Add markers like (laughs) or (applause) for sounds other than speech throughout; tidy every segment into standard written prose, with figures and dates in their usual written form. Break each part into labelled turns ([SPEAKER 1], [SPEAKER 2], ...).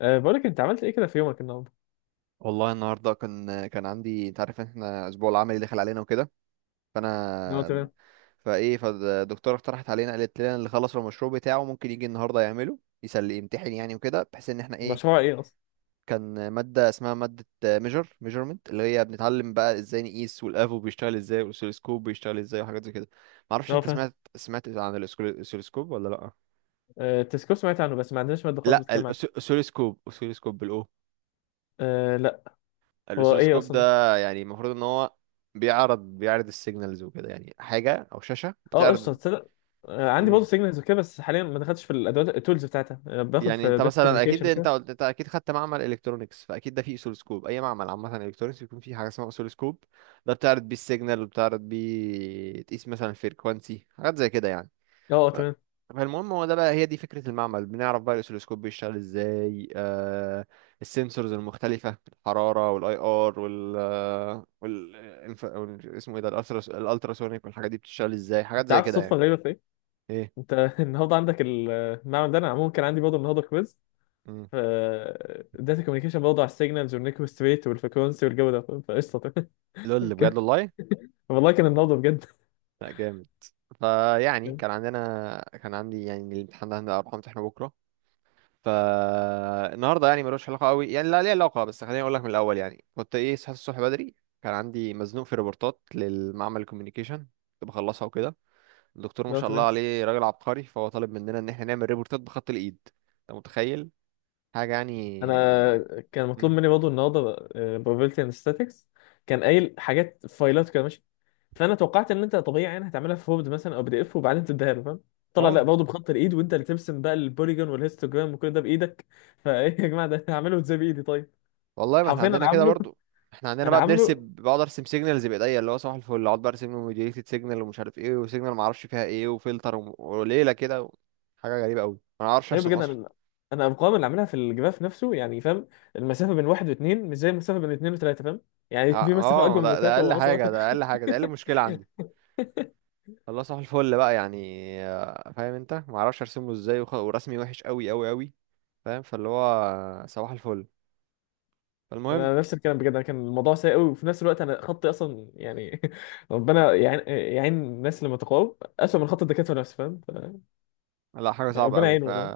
[SPEAKER 1] بقولك انت عملت ايه كده في يومك النهارده؟
[SPEAKER 2] والله النهارده كان عندي، انت عارف ان احنا الاسبوع العملي دخل علينا وكده.
[SPEAKER 1] هو
[SPEAKER 2] فانا
[SPEAKER 1] تمام.
[SPEAKER 2] فايه فالدكتوره اقترحت علينا، قالت لنا اللي خلص المشروع بتاعه ممكن يجي النهارده يعمله يسلي يمتحن يعني وكده، بحيث ان احنا ايه
[SPEAKER 1] مشروع ايه اصلا؟
[SPEAKER 2] كان ماده اسمها ماده ميجر ميجرمنت اللي هي بنتعلم بقى ازاي نقيس، والافو بيشتغل ازاي والاسلسكوب بيشتغل ازاي وحاجات زي كده. معرفش
[SPEAKER 1] هو
[SPEAKER 2] انت
[SPEAKER 1] فاهم.
[SPEAKER 2] سمعت عن الاسلسكوب ولا لا.
[SPEAKER 1] التسكو سمعت عنه، بس ما عندناش ماده خالص
[SPEAKER 2] لا،
[SPEAKER 1] بتتكلم عنه.
[SPEAKER 2] الاسلسكوب اسلسكوب بالأو.
[SPEAKER 1] أه، لا. هو ايه
[SPEAKER 2] الاسلسكوب
[SPEAKER 1] اصلا؟
[SPEAKER 2] ده يعني المفروض ان هو بيعرض السيجنالز وكده، يعني حاجه او شاشه
[SPEAKER 1] اه، قشطه
[SPEAKER 2] بتعرض.
[SPEAKER 1] تصدق. عندي برضه
[SPEAKER 2] امم،
[SPEAKER 1] سيجنالز وكده، بس حاليا ما دخلتش في الادوات التولز بتاعتها. باخد
[SPEAKER 2] يعني
[SPEAKER 1] في
[SPEAKER 2] انت
[SPEAKER 1] داتا
[SPEAKER 2] مثلا اكيد
[SPEAKER 1] كوميونيكيشن
[SPEAKER 2] انت
[SPEAKER 1] كده.
[SPEAKER 2] قلت انت اكيد خدت معمل الكترونكس، فاكيد ده فيه اسلسكوب. اي معمل عامه الكترونكس بيكون فيه حاجه اسمها اسلسكوب. ده بتعرض بيه السيجنال وبتعرض بيه تقيس مثلا الفريكوانسي حاجات زي كده يعني.
[SPEAKER 1] اه، آه،
[SPEAKER 2] ف-
[SPEAKER 1] تمام.
[SPEAKER 2] فالمهم هو ده بقى، هي دي فكرة المعمل. بنعرف بقى الأسيلوسكوب بيشتغل ازاي. السنسورز المختلفة، الحرارة والاي ار اسمه ايه ده، الالتراسونيك والحاجات دي بتشتغل ازاي، حاجات
[SPEAKER 1] انت
[SPEAKER 2] زي
[SPEAKER 1] عارف
[SPEAKER 2] كده
[SPEAKER 1] الصدفه
[SPEAKER 2] يعني.
[SPEAKER 1] الغريبه في ايه؟
[SPEAKER 2] ايه
[SPEAKER 1] انت (laughs) النهارده عندك المعمل ده، انا عموما كان عندي برضه النهارده كويز
[SPEAKER 2] مم.
[SPEAKER 1] ف داتا كوميونيكيشن برضه على السيجنالز والنيكوست ريت والفريكونسي والجو ده، فقشطه تمام.
[SPEAKER 2] لول،
[SPEAKER 1] (laughs)
[SPEAKER 2] بجد
[SPEAKER 1] كان-
[SPEAKER 2] والله.
[SPEAKER 1] والله كان النهارده بجد.
[SPEAKER 2] لا، جامد. فيعني كان عندي يعني الامتحان ده هنبقى اروح امتحانه بكرة. فالنهارده يعني ملوش علاقه قوي، يعني لا ليه علاقه، بس خليني اقول لك من الاول يعني، كنت ايه صحيت الصبح بدري. كان عندي مزنوق في ريبورتات للمعمل الكوميونيكيشن، كنت بخلصها وكده. الدكتور ما
[SPEAKER 1] لا،
[SPEAKER 2] شاء الله
[SPEAKER 1] تمام.
[SPEAKER 2] عليه راجل عبقري، فهو طالب مننا ان احنا نعمل ريبورتات بخط الايد. انت متخيل؟ حاجه يعني
[SPEAKER 1] انا
[SPEAKER 2] اه.
[SPEAKER 1] كان مطلوب
[SPEAKER 2] مم.
[SPEAKER 1] مني برضه النهارده probability and statistics، كان قايل حاجات فايلات كده ماشي. فانا توقعت ان انت طبيعي يعني هتعملها في وورد مثلا او بي دي اف وبعدين تديها له فاهم. طلع لا،
[SPEAKER 2] آه،
[SPEAKER 1] برضه بخط الايد وانت اللي ترسم بقى البوليجون والهيستوجرام وكل ده بايدك. (laughs) فايه يا جماعه، ده هعمله ازاي بايدي طيب.
[SPEAKER 2] والله ما احنا
[SPEAKER 1] حرفيا انا
[SPEAKER 2] عندنا كده
[SPEAKER 1] عامله.
[SPEAKER 2] برضو. احنا عندنا
[SPEAKER 1] انا
[SPEAKER 2] بقى بنرسم،
[SPEAKER 1] عامله
[SPEAKER 2] بقعد ارسم سيجنالز بايديا اللي هو صباح الفل، اقعد بقى ارسم له موديليتد سيجنال ومش عارف ايه وسيجنال ما اعرفش فيها ايه وفلتر وليله كده. حاجه غريبه قوي، انا ما اعرفش
[SPEAKER 1] ايه
[SPEAKER 2] ارسم
[SPEAKER 1] بجد
[SPEAKER 2] اصلا.
[SPEAKER 1] انا. انا الارقام اللي عاملها في الجراف نفسه يعني فاهم، المسافه بين واحد واثنين مش زي المسافه بين اثنين وثلاثه فاهم. يعني (laughs)
[SPEAKER 2] اه
[SPEAKER 1] في مسافه اكبر من
[SPEAKER 2] ده
[SPEAKER 1] مسافه
[SPEAKER 2] اقل حاجه ده
[SPEAKER 1] واصغر.
[SPEAKER 2] اقل حاجه ده اقل
[SPEAKER 1] (laughs)
[SPEAKER 2] مشكله عندي. الله صح الفل بقى يعني. فاهم انت ما اعرفش ارسم له ازاي، ورسمي وحش قوي قوي قوي، فاهم، فاللي هو صباح الفل. فالمهم
[SPEAKER 1] انا نفس الكلام بجد. انا كان الموضوع سيء قوي وفي نفس الوقت انا خطي اصلا يعني. (laughs) ربنا يعين الناس اللي متقاعد اسوء من خط الدكاتره نفسه فاهم،
[SPEAKER 2] لا حاجه
[SPEAKER 1] يعني
[SPEAKER 2] صعبه
[SPEAKER 1] ربنا
[SPEAKER 2] قوي
[SPEAKER 1] يعينه
[SPEAKER 2] ف...
[SPEAKER 1] والله.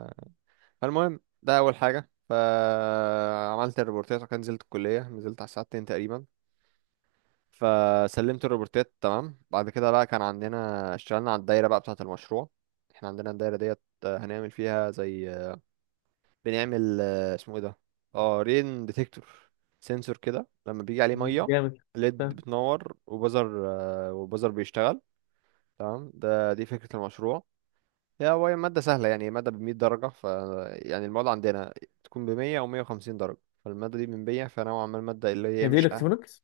[SPEAKER 2] فالمهم ده اول حاجه. فعملت الريبورتات وكان نزلت الكليه، نزلت على الساعه 2 تقريبا. فسلمت الريبورتات تمام. بعد كده بقى كان عندنا اشتغلنا على الدايره بقى بتاعه المشروع. احنا عندنا الدايره ديت، هنعمل فيها زي بنعمل، اسمه ايه ده، اه رين ديتكتور، سنسور كده لما بيجي عليه ميه
[SPEAKER 1] جامد
[SPEAKER 2] ليد
[SPEAKER 1] فاهم.
[SPEAKER 2] بتنور وبزر، وبزر بيشتغل. تمام، ده دي فكرة المشروع. هي هو مادة سهلة، يعني مادة بمية درجة. ف يعني المواد عندنا تكون بمية أو مية وخمسين درجة. فالمادة دي من مية، فنوعا ما المادة اللي هي
[SPEAKER 1] هي دي
[SPEAKER 2] مش أه.
[SPEAKER 1] الكترونكس.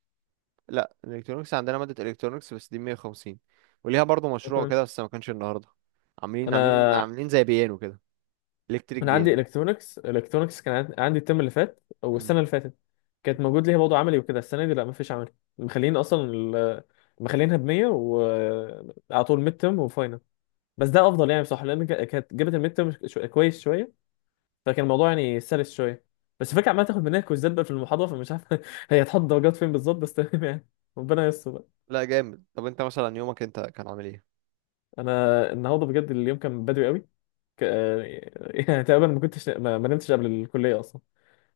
[SPEAKER 2] لا، الإلكترونيكس عندنا مادة إلكترونيكس بس دي مية وخمسين، وليها برضه مشروع كده بس ما كانش النهاردة. عاملين عاملين
[SPEAKER 1] انا
[SPEAKER 2] عاملين زي بيانو كده، إلكتريك
[SPEAKER 1] انا عندي
[SPEAKER 2] بيانو.
[SPEAKER 1] الكترونكس. الكترونكس عندي الترم اللي فات او
[SPEAKER 2] مم.
[SPEAKER 1] السنه اللي فاتت، كانت موجود ليها موضوع عملي وكده. السنه دي لا، مفيش عملي، مخلين اصلا مخلينها ب 100 وعلى طول ميد ترم وفاينل. بس ده افضل يعني بصراحه لان كانت جابت الميد ترم كويس شويه، فكان الموضوع يعني سلس شويه. بس الفكره عماله تاخد مننا كويزات بقى في المحاضره، فمش عارف (laughs) هي هتحط درجات فين بالظبط، بس تمام يعني. ربنا يستر بقى.
[SPEAKER 2] لا، جامد. طب انت مثلا يومك انت كان عامل ايه؟
[SPEAKER 1] انا النهارده بجد اليوم كان بدري قوي. ك... (laughs) آه، يعني تقريبا ما كنتش ما نمتش قبل الكليه اصلا.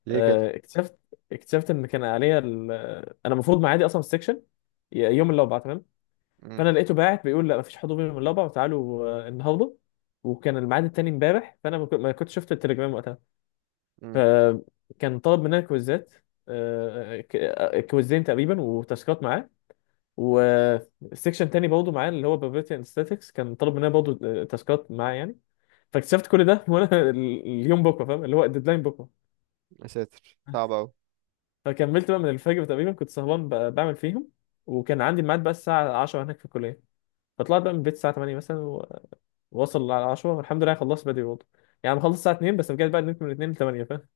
[SPEAKER 2] ليه كده؟
[SPEAKER 1] آه، اكتشفت اكتشفت ان كان عليا انا المفروض معادي اصلا في السكشن يوم الاربعاء تمام.
[SPEAKER 2] امم.
[SPEAKER 1] فانا لقيته باعت بيقول لا مفيش حضور يوم الاربعاء وتعالوا النهارده، وكان الميعاد التاني امبارح. فانا ما كنتش شفت التليجرام وقتها.
[SPEAKER 2] امم،
[SPEAKER 1] كان طلب مننا كويزات، كويزين تقريبا وتاسكات معاه، وسيكشن تاني برضه معاه اللي هو بروبابيلتي اند ستاتكس كان طلب مننا برضه تاسكات معاه يعني. فاكتشفت كل ده وانا (laughs) اليوم بكره فاهم، اللي هو الديدلاين بكره.
[SPEAKER 2] يا ساتر، صعب قوي.
[SPEAKER 1] فكملت بقى من الفجر تقريبا كنت سهران بعمل فيهم، وكان عندي ميعاد بقى الساعه 10 هناك في الكليه. فطلعت بقى من البيت الساعه 8 مثلا ووصل على 10 والحمد لله. خلصت بدري برضه، يعني خلصت الساعه 2. بس رجعت بقى نمت من 2 ل 8 فاهم.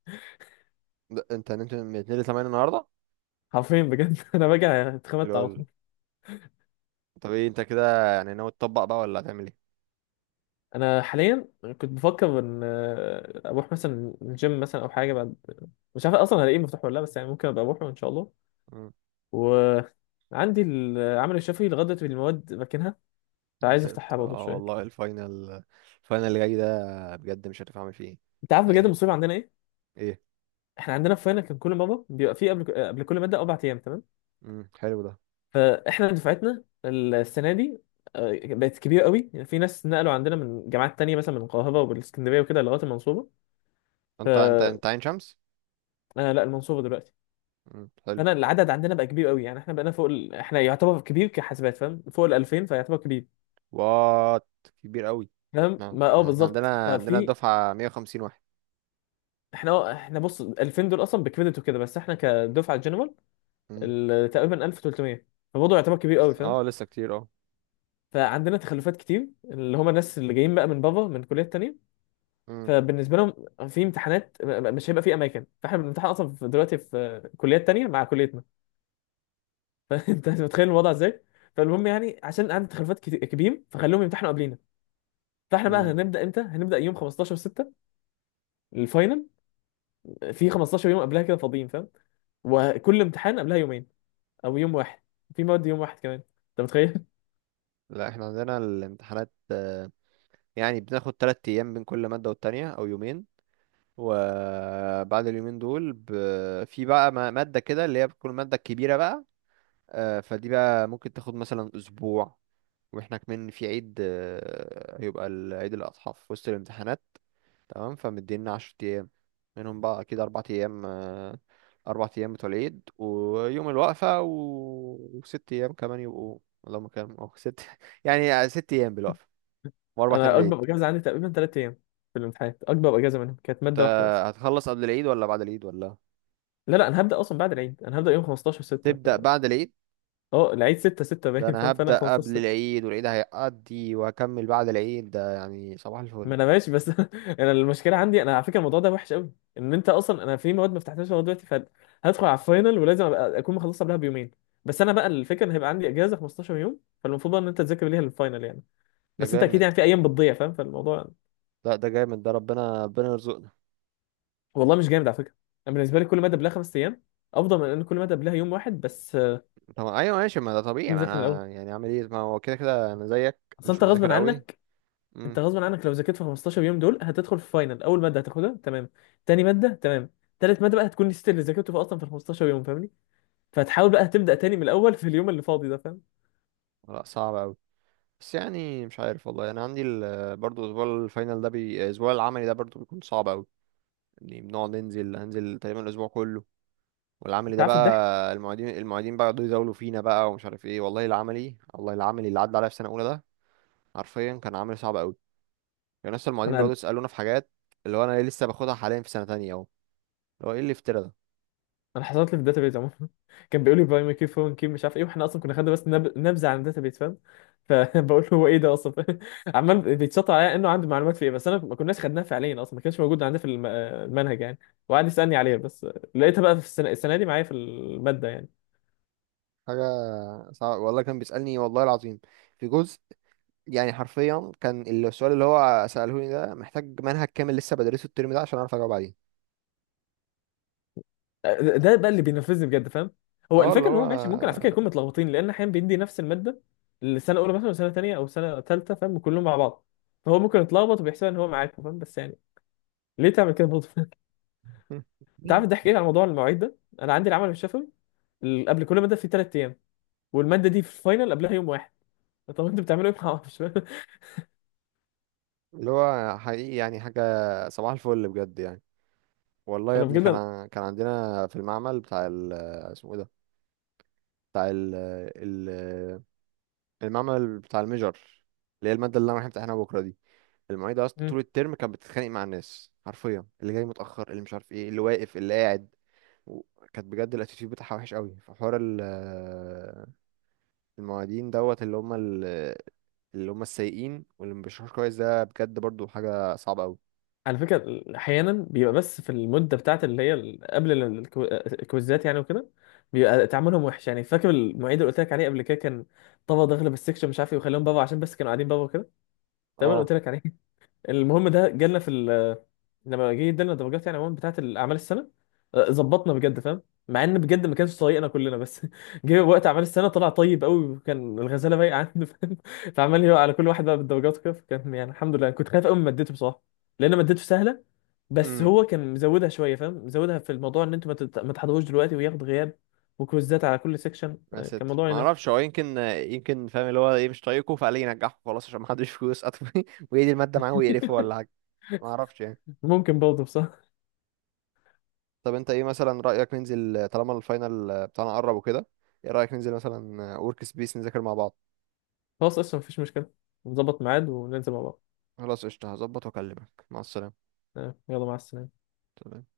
[SPEAKER 2] انت نمت من 2 ل 8 النهارده؟
[SPEAKER 1] حرفيا بجد (laughs) انا راجع اتخمدت على
[SPEAKER 2] لول.
[SPEAKER 1] طول.
[SPEAKER 2] طب ايه انت كده يعني ناوي تطبق بقى ولا هتعمل ايه؟
[SPEAKER 1] انا حاليا كنت بفكر ان اروح مثلا الجيم مثلا او حاجه، بعد مش عارف اصلا هلاقيه مفتوح ولا لا، بس يعني ممكن ابقى اروحه ان شاء الله.
[SPEAKER 2] امم.
[SPEAKER 1] وعندي العمل الشفوي لغايه دلوقتي المواد راكنها،
[SPEAKER 2] يا
[SPEAKER 1] فعايز
[SPEAKER 2] ساتر
[SPEAKER 1] افتحها برضه
[SPEAKER 2] اه،
[SPEAKER 1] شويه.
[SPEAKER 2] والله الفاينل، الفاينل اللي جاي ده بجد مش عارف اعمل فيه ايه.
[SPEAKER 1] انت عارف بجد
[SPEAKER 2] حقيقي.
[SPEAKER 1] المصيبه عندنا ايه؟
[SPEAKER 2] ايه؟
[SPEAKER 1] احنا عندنا في فاينل كان كل مره بيبقى فيه قبل كل ماده اربع ايام تمام.
[SPEAKER 2] امم، حلو ده.
[SPEAKER 1] فاحنا دفعتنا السنه دي بقت كبيره قوي، يعني في ناس نقلوا عندنا من جامعات تانية مثلا، من القاهره والاسكندريه وكده لغايه المنصوره. ف
[SPEAKER 2] انت عين شمس؟
[SPEAKER 1] انا لا، المنصوره دلوقتي.
[SPEAKER 2] امم، حلو.
[SPEAKER 1] انا العدد عندنا بقى كبير قوي، يعني احنا بقينا فوق احنا يعتبر كبير كحاسبات فاهم، فوق ال 2000 فيعتبر كبير
[SPEAKER 2] وات، كبير قوي.
[SPEAKER 1] فاهم،
[SPEAKER 2] نعم،
[SPEAKER 1] ما
[SPEAKER 2] احنا
[SPEAKER 1] بالظبط
[SPEAKER 2] عندنا
[SPEAKER 1] ففي.
[SPEAKER 2] الدفعه 150 واحد.
[SPEAKER 1] احنا بص 2000 دول اصلا بكريدت وكده، بس احنا كدفعه جنرال
[SPEAKER 2] امم،
[SPEAKER 1] تقريبا 1300، فبرضه يعتبر كبير قوي فاهم.
[SPEAKER 2] اه لسه كتير اه.
[SPEAKER 1] فعندنا تخلفات كتير اللي هم الناس اللي جايين بقى من بره من كليات تانية. فبالنسبه لهم في امتحانات مش هيبقى في اماكن. فاحنا بنمتحن اصلا دلوقتي في كليات تانية مع كليتنا. (laughs) فانت متخيل الوضع ازاي. فالمهم يعني عشان عندي تخلفات كبير، فخلوهم يمتحنوا قبلينا. فاحنا بقى
[SPEAKER 2] امم.
[SPEAKER 1] هنبدا امتى؟ هنبدا يوم 15 6 الفاينل، في 15 يوم قبلها كده فاضيين فاهم، وكل امتحان قبلها يومين او يوم واحد، في مواد يوم واحد كمان. انت متخيل؟
[SPEAKER 2] لا، احنا عندنا الامتحانات، يعني بناخد تلات ايام بين كل مادة والتانية او يومين. وبعد اليومين دول ب... في بقى مادة كده اللي هي بتكون المادة الكبيرة بقى. فدي بقى ممكن تاخد مثلا اسبوع. واحنا كمان في عيد، هيبقى عيد الاضحى في وسط الامتحانات. تمام، فمدينا عشر ايام. منهم بقى اكيد اربع ايام، اربع ايام بتوع العيد ويوم الوقفة و... وست ايام كمان يبقوا، اللهم كام اه ست. (laughs) يعني ست ايام بالوقفة
[SPEAKER 1] (laughs)
[SPEAKER 2] واربع ايام
[SPEAKER 1] انا اكبر
[SPEAKER 2] العيد.
[SPEAKER 1] اجازه عندي تقريبا ثلاث ايام في الامتحانات، اكبر اجازه منهم كانت
[SPEAKER 2] انت
[SPEAKER 1] ماده واحده بس.
[SPEAKER 2] هتخلص قبل العيد ولا بعد العيد ولا؟
[SPEAKER 1] لا، لا، انا هبدا اصلا بعد العيد. انا هبدا يوم 15 6،
[SPEAKER 2] تبدأ بعد العيد.
[SPEAKER 1] العيد 6 6
[SPEAKER 2] ده
[SPEAKER 1] باين
[SPEAKER 2] انا
[SPEAKER 1] فاهم، فانا
[SPEAKER 2] هبدأ قبل
[SPEAKER 1] 15.
[SPEAKER 2] العيد والعيد هيقضي وهكمل بعد العيد، ده يعني صباح الفل.
[SPEAKER 1] ما انا ماشي بس (laughs) انا المشكله عندي. انا على فكره الموضوع ده وحش قوي، ان انت اصلا انا في مواد ما فتحتهاش لغايه دلوقتي، فهدخل على الفاينل ولازم أبقى اكون مخلصها قبلها بيومين. بس انا بقى الفكره ان هيبقى عندي اجازه 15 يوم، فالمفروض بقى ان انت تذاكر ليها للفاينل يعني.
[SPEAKER 2] ده
[SPEAKER 1] بس انت اكيد
[SPEAKER 2] جامد.
[SPEAKER 1] يعني في ايام بتضيع فاهم، فالموضوع
[SPEAKER 2] لا، ده جامد، ده ربنا ربنا يرزقنا.
[SPEAKER 1] والله مش جامد على فكره. انا بالنسبه لي كل ماده قبلها خمس ايام افضل من ان كل ماده قبلها يوم واحد بس.
[SPEAKER 2] طب ايوه ماشي، ما ده طبيعي،
[SPEAKER 1] أكون
[SPEAKER 2] ما
[SPEAKER 1] مذاكر من
[SPEAKER 2] انا
[SPEAKER 1] الاول،
[SPEAKER 2] يعني اعمل ايه، ما هو كده كده انا زيك،
[SPEAKER 1] اصل
[SPEAKER 2] مش
[SPEAKER 1] انت غصب
[SPEAKER 2] مذاكر قوي.
[SPEAKER 1] عنك. انت
[SPEAKER 2] امم.
[SPEAKER 1] غصب عنك لو ذاكرت في 15 يوم دول، هتدخل في فاينل اول ماده هتاخدها تمام، تاني ماده تمام، تالت ماده بقى هتكون نسيت اللي ذاكرته في اصلا في 15 يوم فاهمني، فتحاول بقى تبدأ تاني من الأول في اليوم اللي فاضي ده فاهم.
[SPEAKER 2] لا، صعب قوي، بس يعني مش عارف والله. انا عندي برضو اسبوع الفاينل ده بي... الاسبوع العملي ده برضو بيكون صعب قوي. يعني بنقعد ننزل، هنزل تقريبا الاسبوع كله، والعملي
[SPEAKER 1] انت
[SPEAKER 2] ده
[SPEAKER 1] عارف الضحك؟
[SPEAKER 2] بقى المعيدين بقى يقعدوا يزاولوا فينا بقى، ومش عارف ايه والله. العملي والله العملي اللي عدى عليا في سنه اولى ده حرفيا كان عملي صعب قوي. يعني لسه المعيدين بيقعدوا
[SPEAKER 1] انا
[SPEAKER 2] يسالونا في حاجات اللي هو انا ليه لسه باخدها حاليا في سنه تانية اهو، اللي هو ايه اللي افترى ده.
[SPEAKER 1] انا حصلت لي في الداتابيز عموما. (laughs) كان بيقول لي باي ماي كي فون كي مش عارف ايه، واحنا اصلا كنا خدنا بس نبذه عن الداتابيز فاهم. فبقول (laughs) له هو ايه ده اصلا (laughs) فاهم؟ عمال بيتشطر عليا انه عنده معلومات في ايه، بس انا ما كناش خدناها، فعليا اصلا ما كانش موجود عندنا في المنهج يعني. وقعد يسالني عليها بس. لقيتها بقى في السنة دي معايا في الماده يعني.
[SPEAKER 2] حاجه، صعب والله، كان بيسالني والله العظيم في جزء يعني. حرفيا كان السؤال اللي هو ساله لي ده محتاج منهج كامل لسه بدرسه الترم ده عشان اعرف اجاوب عليه.
[SPEAKER 1] ده بقى اللي بينفذني بجد فاهم. هو
[SPEAKER 2] اه اللي
[SPEAKER 1] الفكره ان
[SPEAKER 2] هو،
[SPEAKER 1] هو ماشي، ممكن على فكره يكون متلخبطين، لان احيانا بيدي نفس الماده السنه الاولى مثلا وسنه تانيه او سنه تالته فاهم، كلهم مع بعض، فهو ممكن يتلخبط وبيحسب ان هو معاكم فاهم، بس يعني ليه تعمل كده برضه؟ (laughs) انت عارف الضحك
[SPEAKER 2] (laughs)
[SPEAKER 1] ايه على موضوع المواعيد ده؟ انا عندي العمل الشفوي قبل كل ماده في ثلاث ايام، والماده دي في الفاينل قبلها يوم واحد. طب انتوا بتعملوا ايه؟ (laughs) ما اعرفش.
[SPEAKER 2] اللي هو حقيقي يعني حاجه، صباح الفل بجد يعني. والله يا
[SPEAKER 1] انا
[SPEAKER 2] ابني
[SPEAKER 1] بجد
[SPEAKER 2] كان عندنا في المعمل بتاع ال آه، اسمه ايه ده، بتاع ال آه، ال آه، المعمل بتاع الميجر، اللي هي المادة اللي انا رايح امتحنها بكرة دي. المعيدة اصلا طول الترم كانت بتتخانق مع الناس حرفيا، اللي جاي متأخر اللي مش عارف ايه اللي واقف اللي قاعد و- كانت بجد الاتيتيود بتاعها وحش قوي. فحوار ال آه، المعيدين دوت اللي هم اللي هم السيئين واللي ما بيشرحوش كويس، ده بجد برضو حاجة صعبة قوي.
[SPEAKER 1] على فكرة أحيانا بيبقى بس في المدة بتاعت اللي هي الكويزات يعني وكده، بيبقى تعاملهم وحش يعني. فاكر المعيد اللي قلت لك عليه قبل كده، كان طبعا داخل بالسكشن مش عارف ايه، وخليهم بابا عشان بس كانوا قاعدين بابا كده تمام،
[SPEAKER 2] اه،
[SPEAKER 1] قلت لك عليه. (laughs) المهم، ده جالنا في لما جه ادالنا درجات يعني عموما بتاعت الاعمال السنه ظبطنا بجد فاهم، مع ان بجد ما كانش طايقنا كلنا، بس (laughs) جه وقت اعمال السنه طلع طيب قوي، وكان الغزاله بايقه عنده فاهم. (laughs) فعمال يقع على كل واحد بقى بالدرجات وكده، فكان يعني الحمد لله. كنت خايف قوي من مادته بصراحه، لان مادته سهله، بس هو كان مزودها شويه فاهم، مزودها في الموضوع ان انتوا ما تحضروش دلوقتي وياخد غياب وكويزات على كل سيكشن.
[SPEAKER 2] ما
[SPEAKER 1] كان
[SPEAKER 2] ستر
[SPEAKER 1] موضوع
[SPEAKER 2] ما
[SPEAKER 1] ينفع؟
[SPEAKER 2] اعرفش، هو يمكن يمكن فاهم اللي هو ايه مش طايقه فقال لي ينجحه خلاص عشان ما حدش فلوس (laughs) قطمي ويدي الماده معاه ويقرفه ولا
[SPEAKER 1] (laughs)
[SPEAKER 2] حاجه، ما اعرفش يعني.
[SPEAKER 1] ممكن برضه بصراحه.
[SPEAKER 2] طب انت ايه مثلا رايك ننزل طالما الفاينل بتاعنا قرب وكده؟ ايه رايك ننزل مثلا ورك سبيس نذاكر مع بعض؟
[SPEAKER 1] خلاص، اصلا مفيش مشكله، نظبط ميعاد وننزل مع بعض.
[SPEAKER 2] خلاص قشطه، هظبط واكلمك. مع السلامه.
[SPEAKER 1] آه، يلا، مع السلامه.
[SPEAKER 2] تمام.